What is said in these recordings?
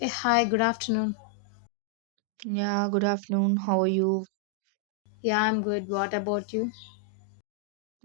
Hi, good afternoon. Yeah, good afternoon. How are you? Yeah, I'm good. What about you?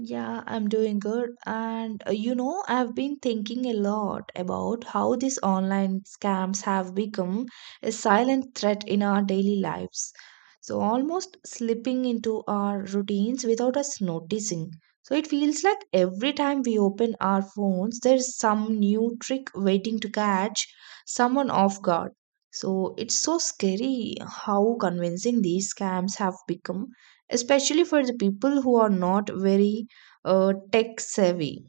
Yeah, I'm doing good. And I've been thinking a lot about how these online scams have become a silent threat in our daily lives. So, almost slipping into our routines without us noticing. So, it feels like every time we open our phones, there's some new trick waiting to catch someone off guard. So, it's so scary how convincing these scams have become, especially for the people who are not very tech savvy.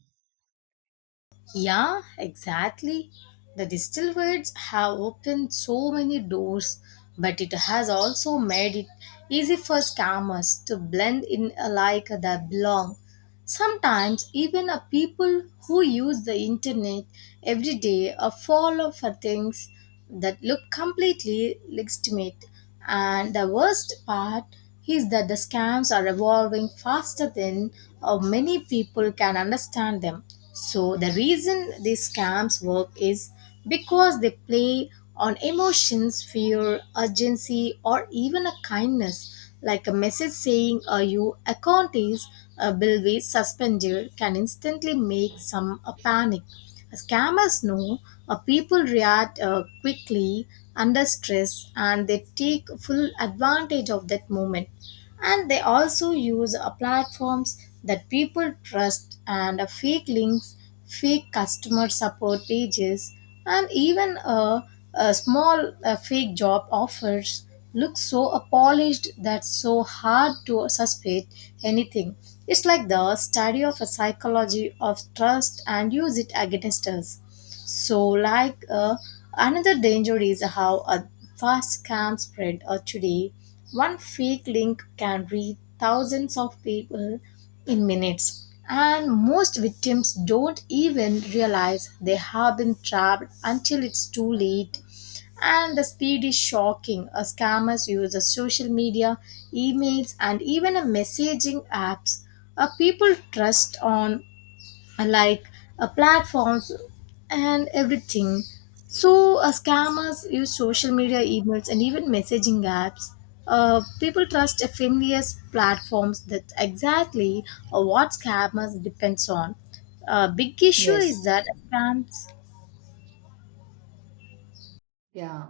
Yeah, exactly. The distilled words have opened so many doors, but it has also made it easy for scammers to blend in like they belong. Sometimes even a people who use the internet every day are fall for things that look completely legitimate. And the worst part is that the scams are evolving faster than many people can understand them. So, the reason these scams work is because they play on emotions, fear, urgency, or even a kindness, like a message saying your account is bill be suspended can instantly make some panic. Scammers know people react quickly under stress, and they take full advantage of that moment. And they also use platforms that people trust and fake links, fake customer support pages, and even a small fake job offers look so polished that so hard to suspect anything. It's like the study of a psychology of trust and use it against us. So, another danger is how a fast scam spread. Or today, one fake link can reach thousands of people in minutes. And most victims don't even realize they have been trapped until it's too late. And the speed is shocking. Scammers use the social media, emails, and even messaging apps. People trust on uh, like platforms and everything. So, scammers use social media, emails, and even messaging apps. People trust a familiar platforms that exactly what scammers depends on. Big issue is Yes, that scams. yeah.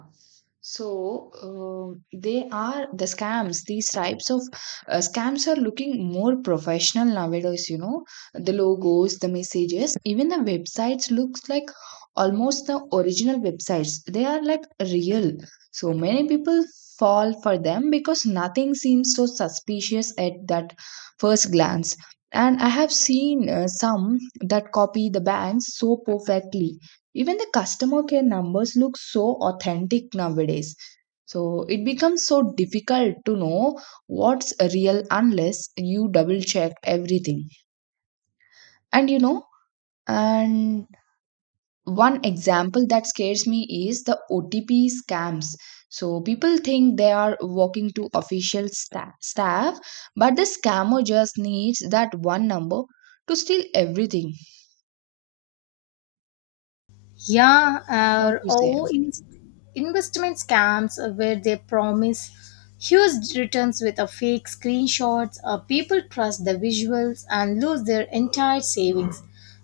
So they are the scams. These types of scams are looking more professional nowadays. You know, the logos, the messages, even the websites looks like almost the original websites. They are like real. So many people fall for them because nothing seems so suspicious at that first glance. And I have seen some that copy the banks so perfectly. Even the customer care numbers look so authentic nowadays. So it becomes so difficult to know what's real unless you double check everything. And you know, and one example that scares me is the OTP scams. So people think they are walking to official staff, but the scammer just needs that one number to steal everything. Yeah, What you say? Investment scams where they promise huge returns with a fake screenshots. People trust the visuals and lose their entire savings.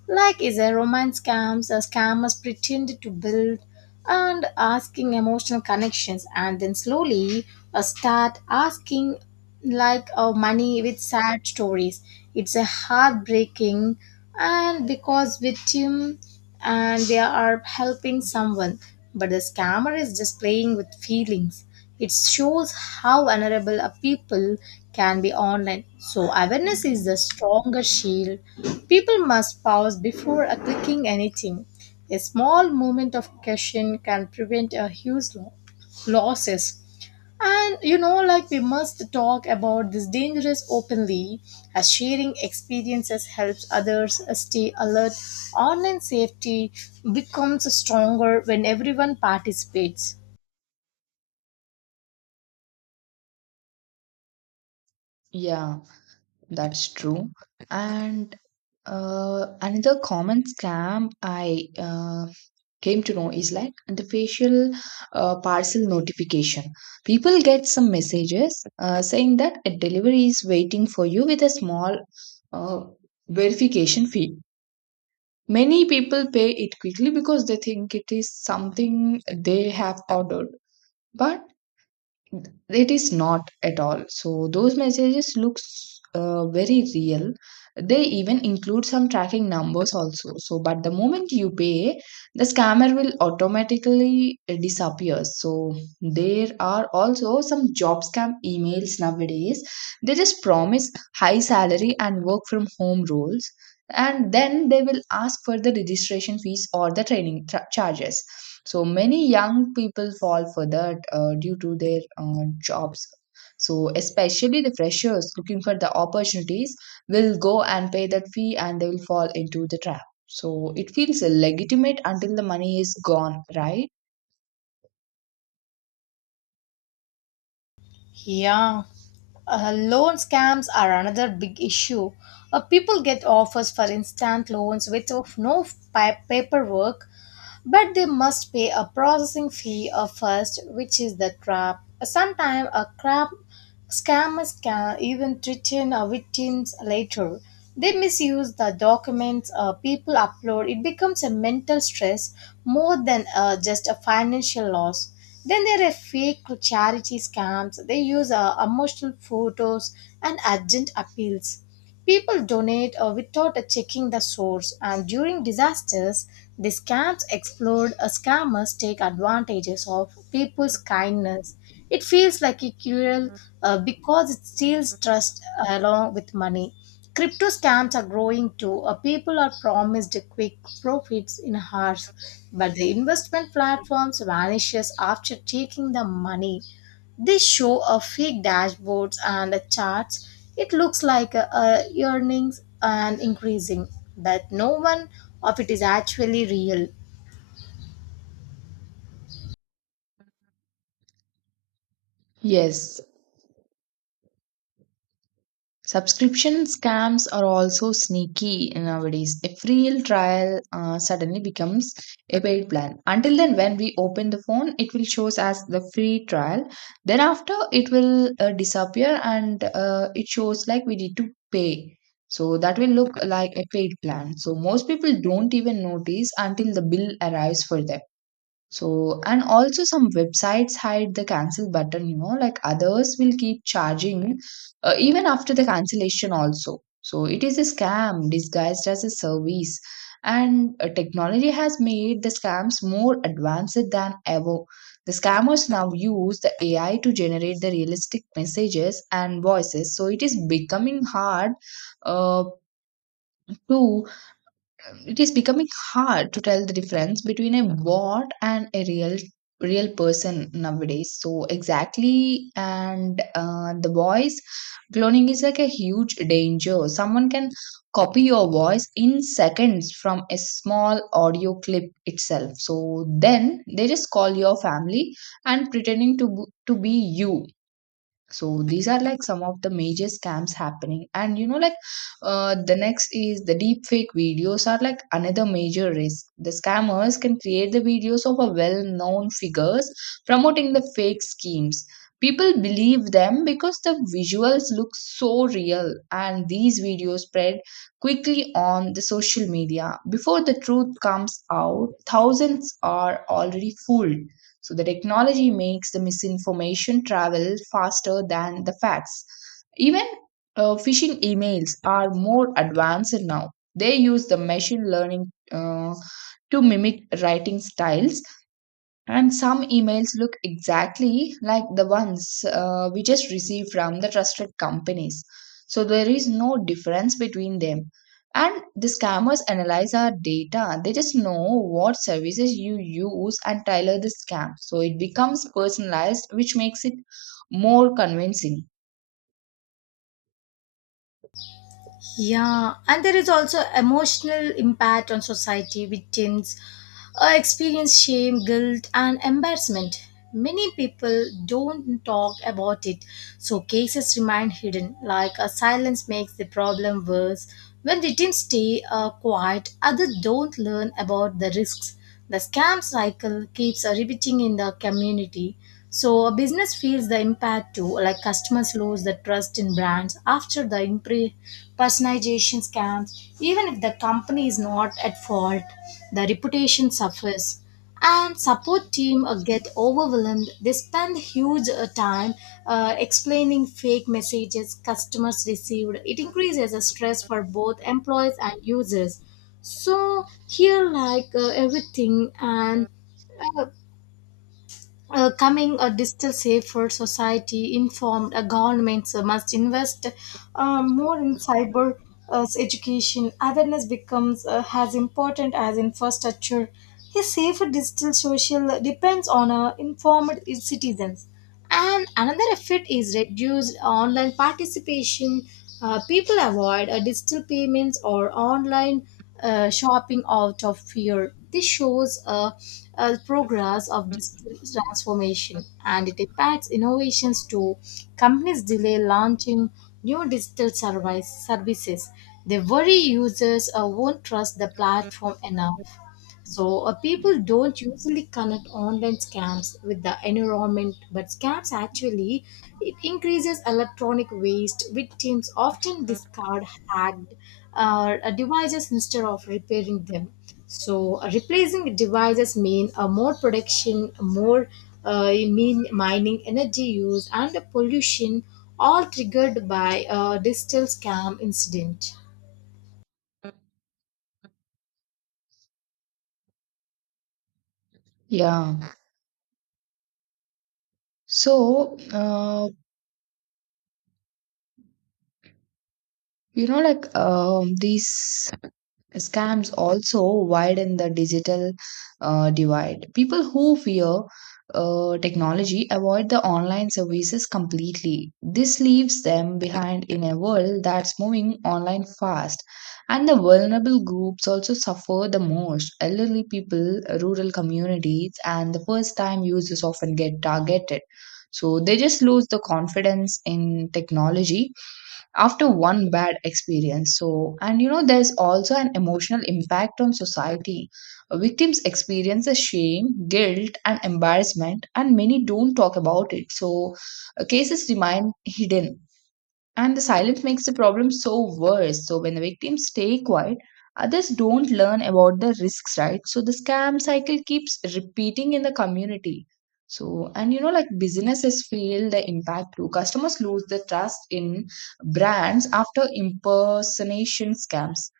Like is a romance scams, scammers pretend to build and asking emotional connections, and then slowly start asking money with sad stories. It's a heartbreaking, and because victim and they are helping someone, but the scammer is just playing with feelings. It shows how vulnerable a people can be online. So, awareness is the stronger shield. People must pause before clicking anything. A small moment of caution can prevent a huge losses. And you know, like we must talk about this dangerous openly, as sharing experiences helps others stay alert. Online safety becomes stronger when everyone participates. Yeah. That's true. And another common scam I came to know is like the facial parcel notification. People get some messages saying that a delivery is waiting for you with a small uh, verification fee. Many people pay it quickly because they think it is something they have ordered. But it is not at all. So those messages looks very real. They even include some tracking numbers also. So but the moment you pay, the scammer will automatically disappear. So there are also some job scam emails nowadays. They just promise high salary and work from home roles, and then they will ask for the registration fees or the training charges. So many young people fall for that due to their jobs. So especially the freshers looking for the opportunities will go and pay that fee and they will fall into the trap. So it feels legitimate until the money is gone, right? Yeah, loan scams are another big issue. People get offers for instant loans with no paperwork, but they must pay a processing fee first, which is the trap. Sometimes a crap scammers can even threaten victims later. They misuse the documents people upload. It becomes a mental stress more than just a financial loss. Then there are fake charity scams. They use emotional photos and urgent appeals. People donate without checking the source, and during disasters, the scams explode. Scammers take advantages of people's kindness. It feels like a cruel because it steals trust along with money. Crypto scams are growing too. People are promised quick profits in hours, but the investment platforms vanishes after taking the money. They show a fake dashboards and a charts. It looks like a earnings and increasing, but no one of it is actually real. Yes. Subscription scams are also sneaky nowadays. A free trial suddenly becomes a paid plan. Until then, when we open the phone, it will shows as the free trial. Then after, it will disappear and it shows like we need to pay. So that will look like a paid plan. So most people don't even notice until the bill arrives for them. So, and also some websites hide the cancel button, you know, like others will keep charging even after the cancellation also. So, it is a scam disguised as a service. And technology has made the scams more advanced than ever. The scammers now use the AI to generate the realistic messages and voices. So, uh, to it is becoming hard to tell the difference between a bot and a real person nowadays. So exactly. And the voice cloning is like a huge danger. Someone can copy your voice in seconds from a small audio clip itself. So then they just call your family and pretending to be you. So these are like some of the major scams happening. And you know, like the next is the deep fake videos are like another major risk. The scammers can create the videos of a well known figures promoting the fake schemes. People believe them because the visuals look so real, and these videos spread quickly on the social media. Before the truth comes out, thousands are already fooled. So the technology makes the misinformation travel faster than the facts. Even phishing emails are more advanced now. They use the machine learning to mimic writing styles, and some emails look exactly like the ones we just received from the trusted companies. So there is no difference between them. And the scammers analyze our data. They just know what services you use and tailor the scam. So it becomes personalized, which makes it more convincing. Yeah, and there is also emotional impact on society. Victims experience shame, guilt, and embarrassment. Many people don't talk about it, so cases remain hidden. Like a silence makes the problem worse. When victims stay quiet, others don't learn about the risks. The scam cycle keeps repeating in the community. So a business feels the impact too, like customers lose the trust in brands after the personalization scams. Even if the company is not at fault, the reputation suffers. And support team get overwhelmed. They spend huge time explaining fake messages customers received. It increases the stress for both employees and users. So here, everything, and uh, coming a digital safer society, informed governments must invest more in cyber education. Awareness becomes as important as infrastructure. A safer digital social depends on informed citizens. And another effect is reduced online participation. People avoid digital payments or online shopping out of fear. This shows progress of digital transformation, and it impacts innovations too. Companies delay launching new services. They worry users won't trust the platform enough. So people don't usually connect online scams with the environment, but scams actually it increases electronic waste. Victims often discard hacked devices instead of repairing them. So replacing devices mean more production, more mean mining, energy use, and pollution, all triggered by a digital scam incident. Yeah. So, uh, these Scams also widen the digital divide. People who fear technology avoid the online services completely. This leaves them behind in a world that's moving online fast. And the vulnerable groups also suffer the most. Elderly people, rural communities, and the first time users often get targeted. So they just lose the confidence in technology after one bad experience. So and you know, there's also an emotional impact on society. Victims experience a shame, guilt and embarrassment, and many don't talk about it. So cases remain hidden and the silence makes the problem so worse. So when the victims stay quiet, others don't learn about the risks, right? So the scam cycle keeps repeating in the community. So and you know, like businesses feel the impact too. Customers lose the trust in brands after impersonation scams.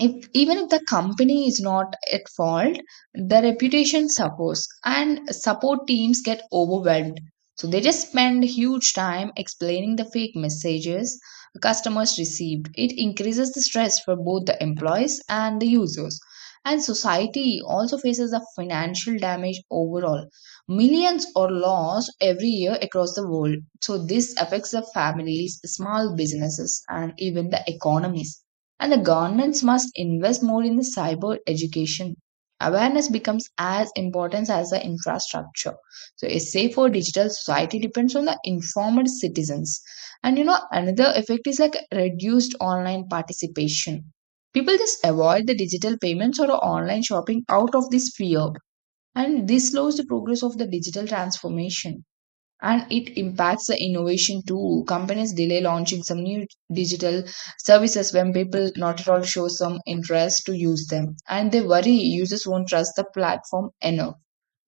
If even if the company is not at fault, the reputation suffers and support teams get overwhelmed. So they just spend huge time explaining the fake messages customers received. It increases the stress for both the employees and the users, and society also faces the financial damage overall. Millions are lost every year across the world. So this affects the families, small businesses and even the economies, and the governments must invest more in the cyber education. Awareness becomes as important as the infrastructure. So, a safer digital society depends on the informed citizens. And you know, another effect is like reduced online participation. People just avoid the digital payments or online shopping out of this fear, and this slows the progress of the digital transformation and it impacts the innovation too. Companies delay launching some new digital services when people not at all show some interest to use them, and they worry users won't trust the platform enough,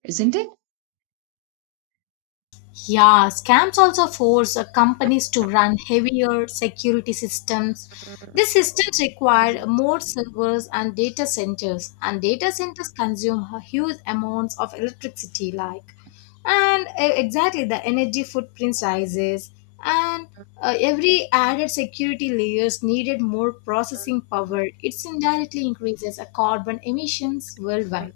isn't it? Yeah, scams also force companies to run heavier security systems. These systems require more servers and data centers consume huge amounts of electricity, like, and exactly the energy footprint rises, and every added security layers needed more processing power. It indirectly increases carbon emissions worldwide.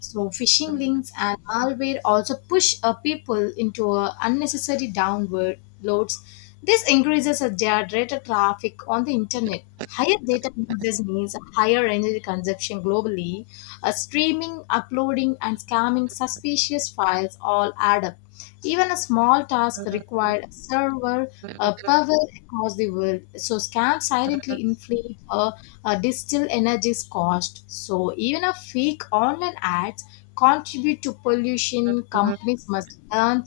So phishing links and malware also push people into unnecessary downward loads. This increases their data traffic on the internet. Higher data usage means higher energy consumption globally. Streaming, uploading, and scamming suspicious files all add up. Even a small task required server power across the world. So scams silently inflate a digital energy's cost. So even a fake online ads contribute to pollution. Companies must learn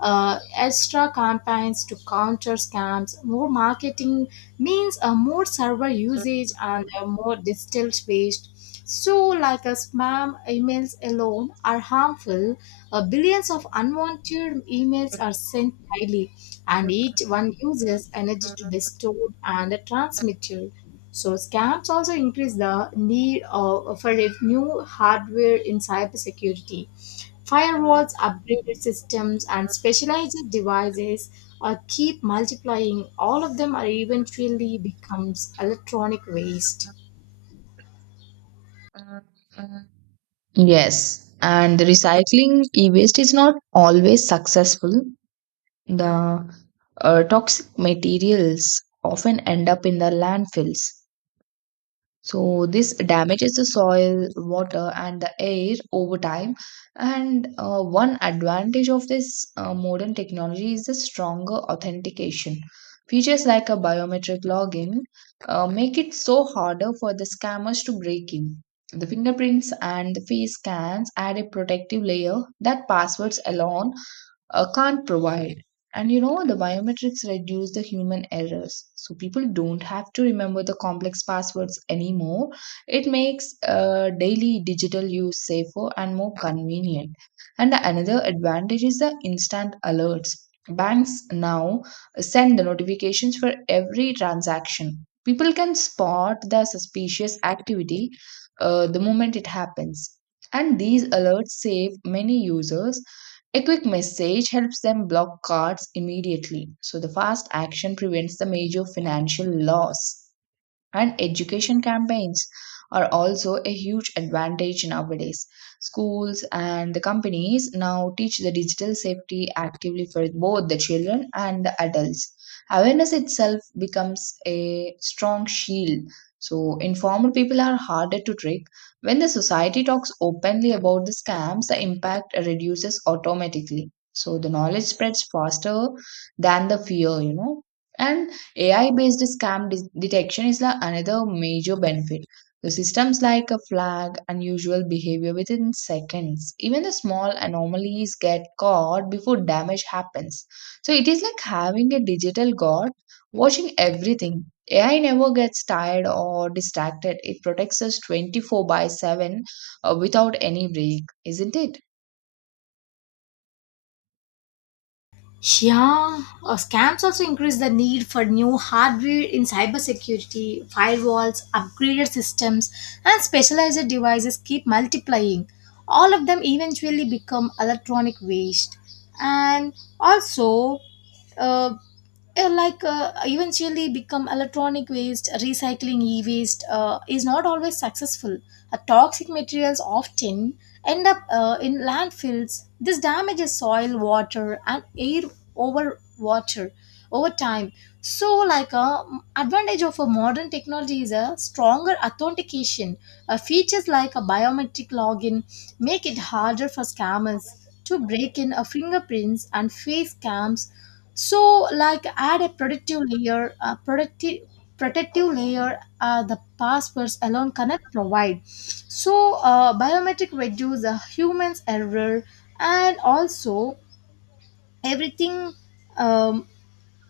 extra campaigns to counter scams. More marketing means a more server usage and a more digital waste. So, like a spam emails alone are harmful, billions of unwanted emails are sent daily, and each one uses energy to be stored and transmitted. So, scams also increase the need for a new hardware in cybersecurity. Firewalls, upgraded systems, and specialized devices are keep multiplying. All of them are eventually becomes electronic waste. Yes, and recycling e-waste is not always successful. The toxic materials often end up in the landfills. So this damages the soil, water, and the air over time. And one advantage of this modern technology is the stronger authentication. Features like a biometric login make it so harder for the scammers to break in. The fingerprints and the face scans add a protective layer that passwords alone can't provide. And you know, the biometrics reduce the human errors. So people don't have to remember the complex passwords anymore. It makes daily digital use safer and more convenient. And the another advantage is the instant alerts. Banks now send the notifications for every transaction. People can spot the suspicious activity the moment it happens. And these alerts save many users. A quick message helps them block cards immediately, so the fast action prevents the major financial loss. And education campaigns are also a huge advantage nowadays. Schools and the companies now teach the digital safety actively for both the children and the adults. Awareness itself becomes a strong shield. So, informed people are harder to trick. When the society talks openly about the scams, the impact reduces automatically. So, the knowledge spreads faster than the fear, you know. And AI based detection is another major benefit. The systems like a flag unusual behavior within seconds. Even the small anomalies get caught before damage happens. So it is like having a digital guard watching everything. AI never gets tired or distracted. It protects us 24 by 7 without any break, isn't it? Yeah, scams also increase the need for new hardware in cybersecurity, firewalls, upgraded systems, and specialized devices keep multiplying. All of them eventually become electronic waste. And also, uh, eventually become electronic waste. Recycling e-waste is not always successful. Toxic materials often end up in landfills. This damages soil, water, and air over water over time. So like a advantage of a modern technology is a stronger authentication. Features like a biometric login make it harder for scammers to break in a fingerprints and face scams. So like add a protective layer, a protective layer the passwords alone cannot provide. So biometric reduce the humans error, and also everything, um,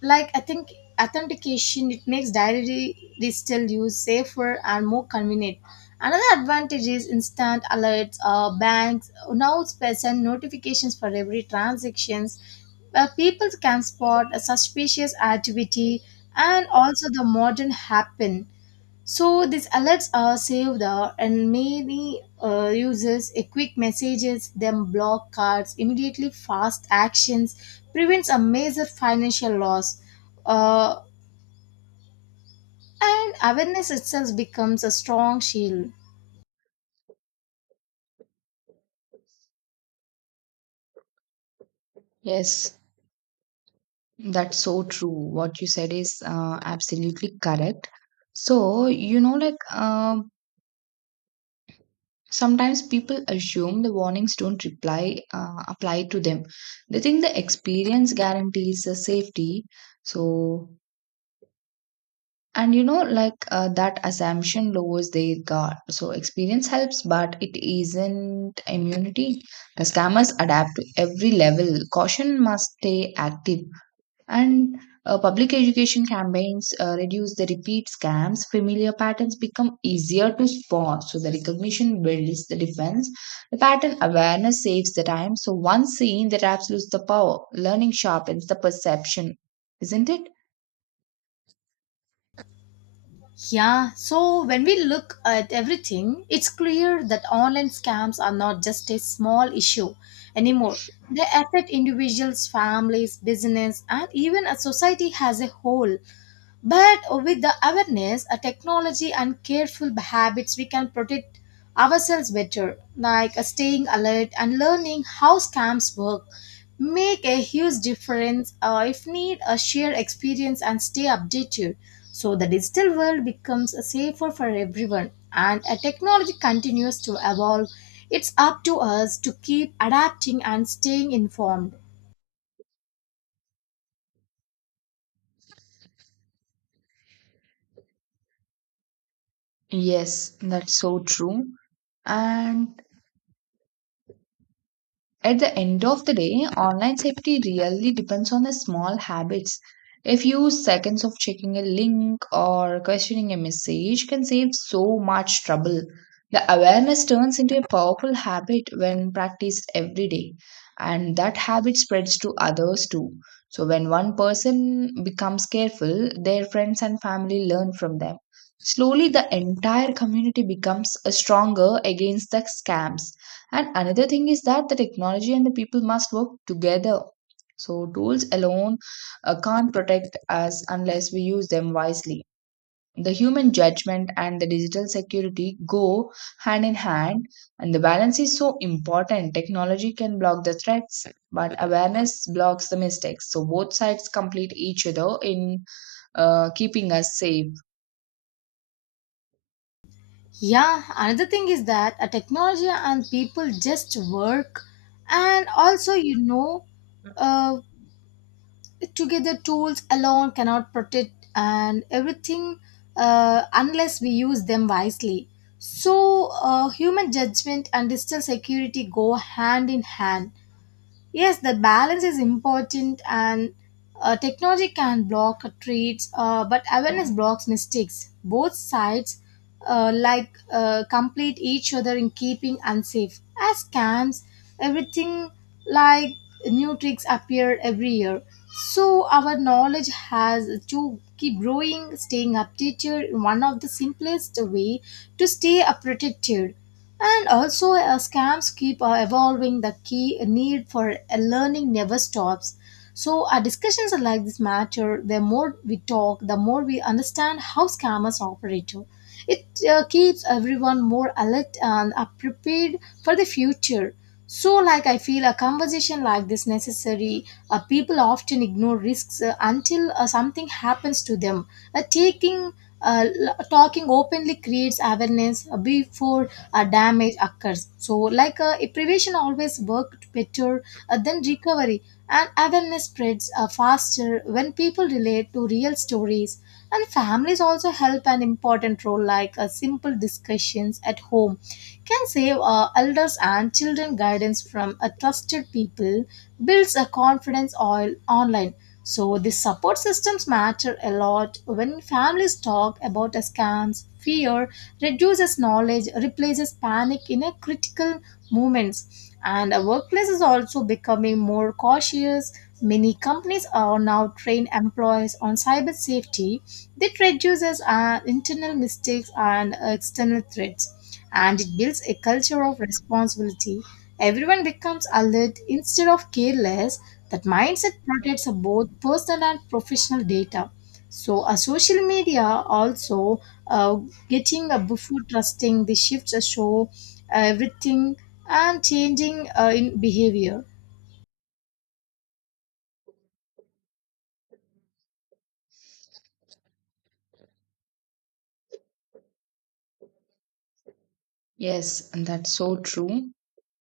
like I think authentication, it makes diary digital use safer and more convenient. Another advantage is instant alerts. Banks now send notifications for every transactions. People can spot a suspicious activity and also the modern happen. So these alerts are saved and many users a quick messages them block cards immediately. Fast actions prevents a major financial loss uh, and awareness itself becomes a strong shield. Yes. That's so true. What you said is absolutely correct. So, you know, like sometimes people assume the warnings don't reply apply to them. They think the experience guarantees the safety. So, and you know, like that assumption lowers their guard. So, experience helps, but it isn't immunity. The scammers adapt to every level. Caution must stay active. And public education campaigns reduce the repeat scams. Familiar patterns become easier to spot. So the recognition builds the defense. The pattern awareness saves the time. So once seen, the traps lose the power. Learning sharpens the perception, isn't it? Yeah, so when we look at everything, it's clear that online scams are not just a small issue anymore. They affect individuals, families, business, and even a society as a whole. But with the awareness, a technology, and careful habits, we can protect ourselves better, like staying alert and learning how scams work. Make a huge difference if need a share experience and stay updated. So the digital world becomes safer for everyone, and a technology continues to evolve. It's up to us to keep adapting and staying informed. Yes, that's so true. And at the end of the day, online safety really depends on the small habits. A few seconds of checking a link or questioning a message can save so much trouble. The awareness turns into a powerful habit when practiced every day, and that habit spreads to others too. So, when one person becomes careful, their friends and family learn from them. Slowly, the entire community becomes stronger against the scams. And another thing is that the technology and the people must work together. So, tools alone can't protect us unless we use them wisely. The human judgment and the digital security go hand in hand, and the balance is so important. Technology can block the threats, but awareness blocks the mistakes. So, both sides complete each other in keeping us safe. Yeah, another thing is that a technology and people just work, and also you know, uh, together tools alone cannot protect and everything unless we use them wisely. So, human judgment and digital security go hand in hand. Yes, the balance is important, and technology can block treats, but awareness blocks mistakes. Both sides complete each other in keeping unsafe. As scams, everything, like, new tricks appear every year. So our knowledge has to keep growing, staying updated. One of the simplest way to stay protected. And also, scams keep evolving. The key need for learning never stops. So, our discussions are like this matter. The more we talk, the more we understand how scammers operate too. It keeps everyone more alert and prepared for the future. So, like I feel a conversation like this necessary. People often ignore risks until something happens to them. Uh, taking Talking openly creates awareness before damage occurs. So, a prevention always worked better than recovery, and awareness spreads faster when people relate to real stories. And families also help an important role, like simple discussions at home can save elders and children. Guidance from a trusted people builds a confidence oil online. So the support systems matter a lot. When families talk about a scams, fear reduces, knowledge replaces panic in a critical movements. And a workplace is also becoming more cautious. Many companies are now trained employees on cyber safety. That reduces internal mistakes and external threats, and it builds a culture of responsibility. Everyone becomes alert instead of careless. That mindset protects both personal and professional data. So social media also, uh, getting a before trusting the shifts show everything and changing in behavior. Yes, and that's so true.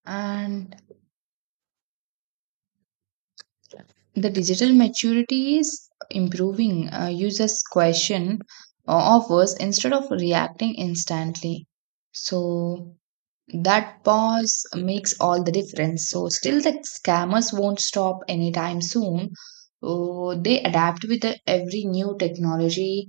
And the digital maturity is improving. Users question offers instead of reacting instantly, so that pause makes all the difference. So still the scammers won't stop anytime soon. Oh, they adapt with every new technology.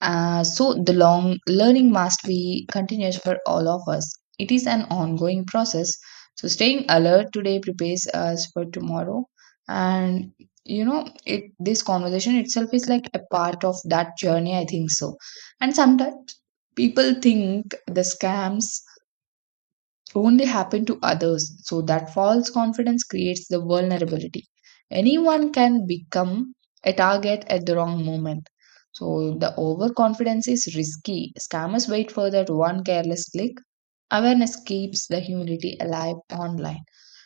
So the long learning must be continuous for all of us. It is an ongoing process. So staying alert today prepares us for tomorrow. And you know, it this conversation itself is like a part of that journey, I think so. And sometimes people think the scams only happen to others. So that false confidence creates the vulnerability. Anyone can become a target at the wrong moment. So the overconfidence is risky. Scammers wait for that one careless click. Awareness keeps the humility alive online.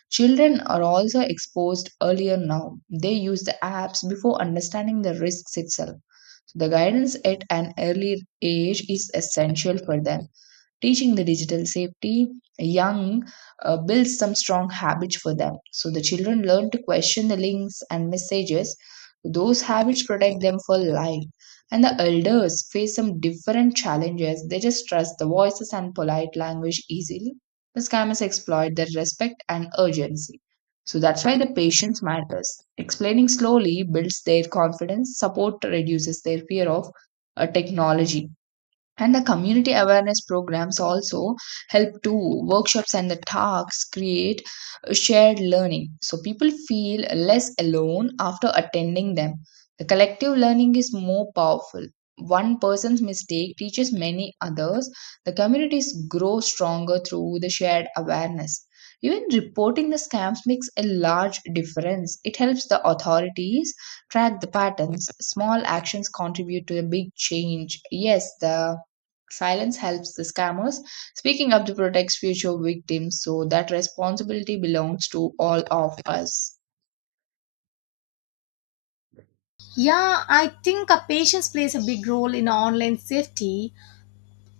Children are also exposed earlier now. They use the apps before understanding the risks itself. So the guidance at an early age is essential for them. Teaching the digital safety young builds some strong habits for them. So the children learn to question the links and messages. Those habits protect them for life. And the elders face some different challenges. They just trust the voices and polite language easily. The scammers exploit their respect and urgency. So that's why the patience matters. Explaining slowly builds their confidence. Support reduces their fear of technology, and the community awareness programs also help to workshops. And the talks create a shared learning, so people feel less alone after attending them. The collective learning is more powerful. One person's mistake teaches many others. The communities grow stronger through the shared awareness. Even reporting the scams makes a large difference. It helps the authorities track the patterns. Small actions contribute to a big change. Yes, the silence helps the scammers. Speaking up to protect future victims, so that responsibility belongs to all of us. Yeah, I think a patience plays a big role in online safety.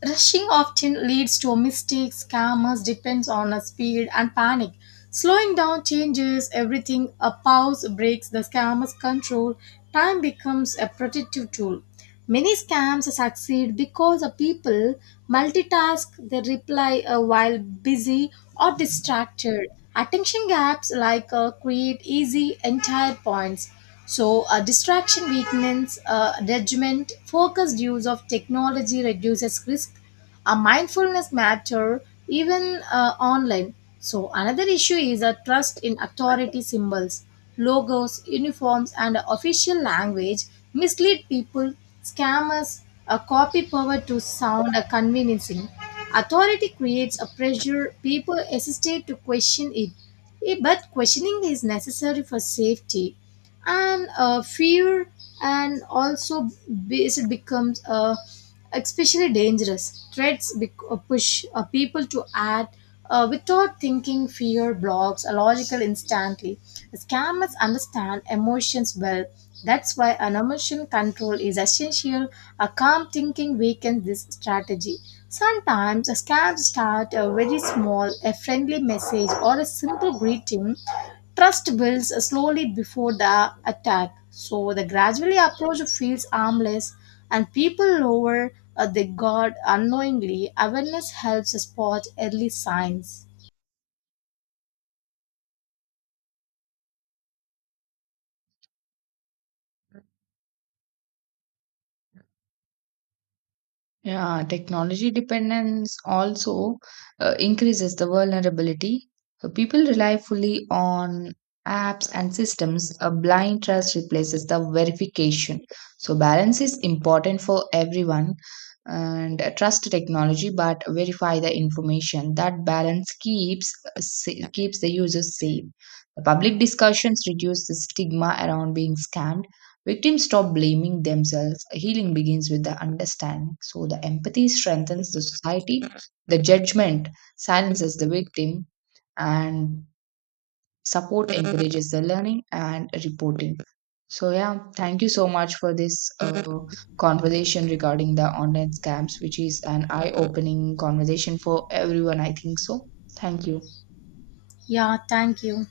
Rushing often leads to mistakes. Scammers depends on a speed and panic. Slowing down changes everything. A pause breaks the scammer's control. Time becomes a protective tool. Many scams succeed because the people multitask. They reply while busy or distracted. Attention gaps create easy entire points. So, distraction weakness judgment. Focused use of technology reduces risk. A mindfulness matter even online. So another issue is a trust in authority symbols. Logos, uniforms, and official language mislead people. Scammers a copy power to sound a conveniencing. Authority creates a pressure. People hesitate to question it. But questioning is necessary for safety. And fear and also it becomes especially dangerous threats push people to act without thinking. Fear blocks a logical instantly. Scammers understand emotions well. That's why an emotion control is essential. A calm thinking weakens this strategy. Sometimes a scams start a very small, a friendly message or a simple greeting. Trust builds slowly before the attack, so the gradually approach feels harmless, and people lower their guard unknowingly. Awareness helps spot early signs. Yeah, technology dependence also increases the vulnerability. So people rely fully on apps and systems. A blind trust replaces the verification. So balance is important for everyone, and trust technology but verify the information. That balance keeps keeps the users safe. The public discussions reduce the stigma around being scammed. Victims stop blaming themselves. Healing begins with the understanding. So the empathy strengthens the society, the judgment silences the victim, and support encourages the learning and reporting. So yeah, thank you so much for this conversation regarding the online scams, which is an eye-opening conversation for everyone, I think so. Thank you. Yeah, thank you.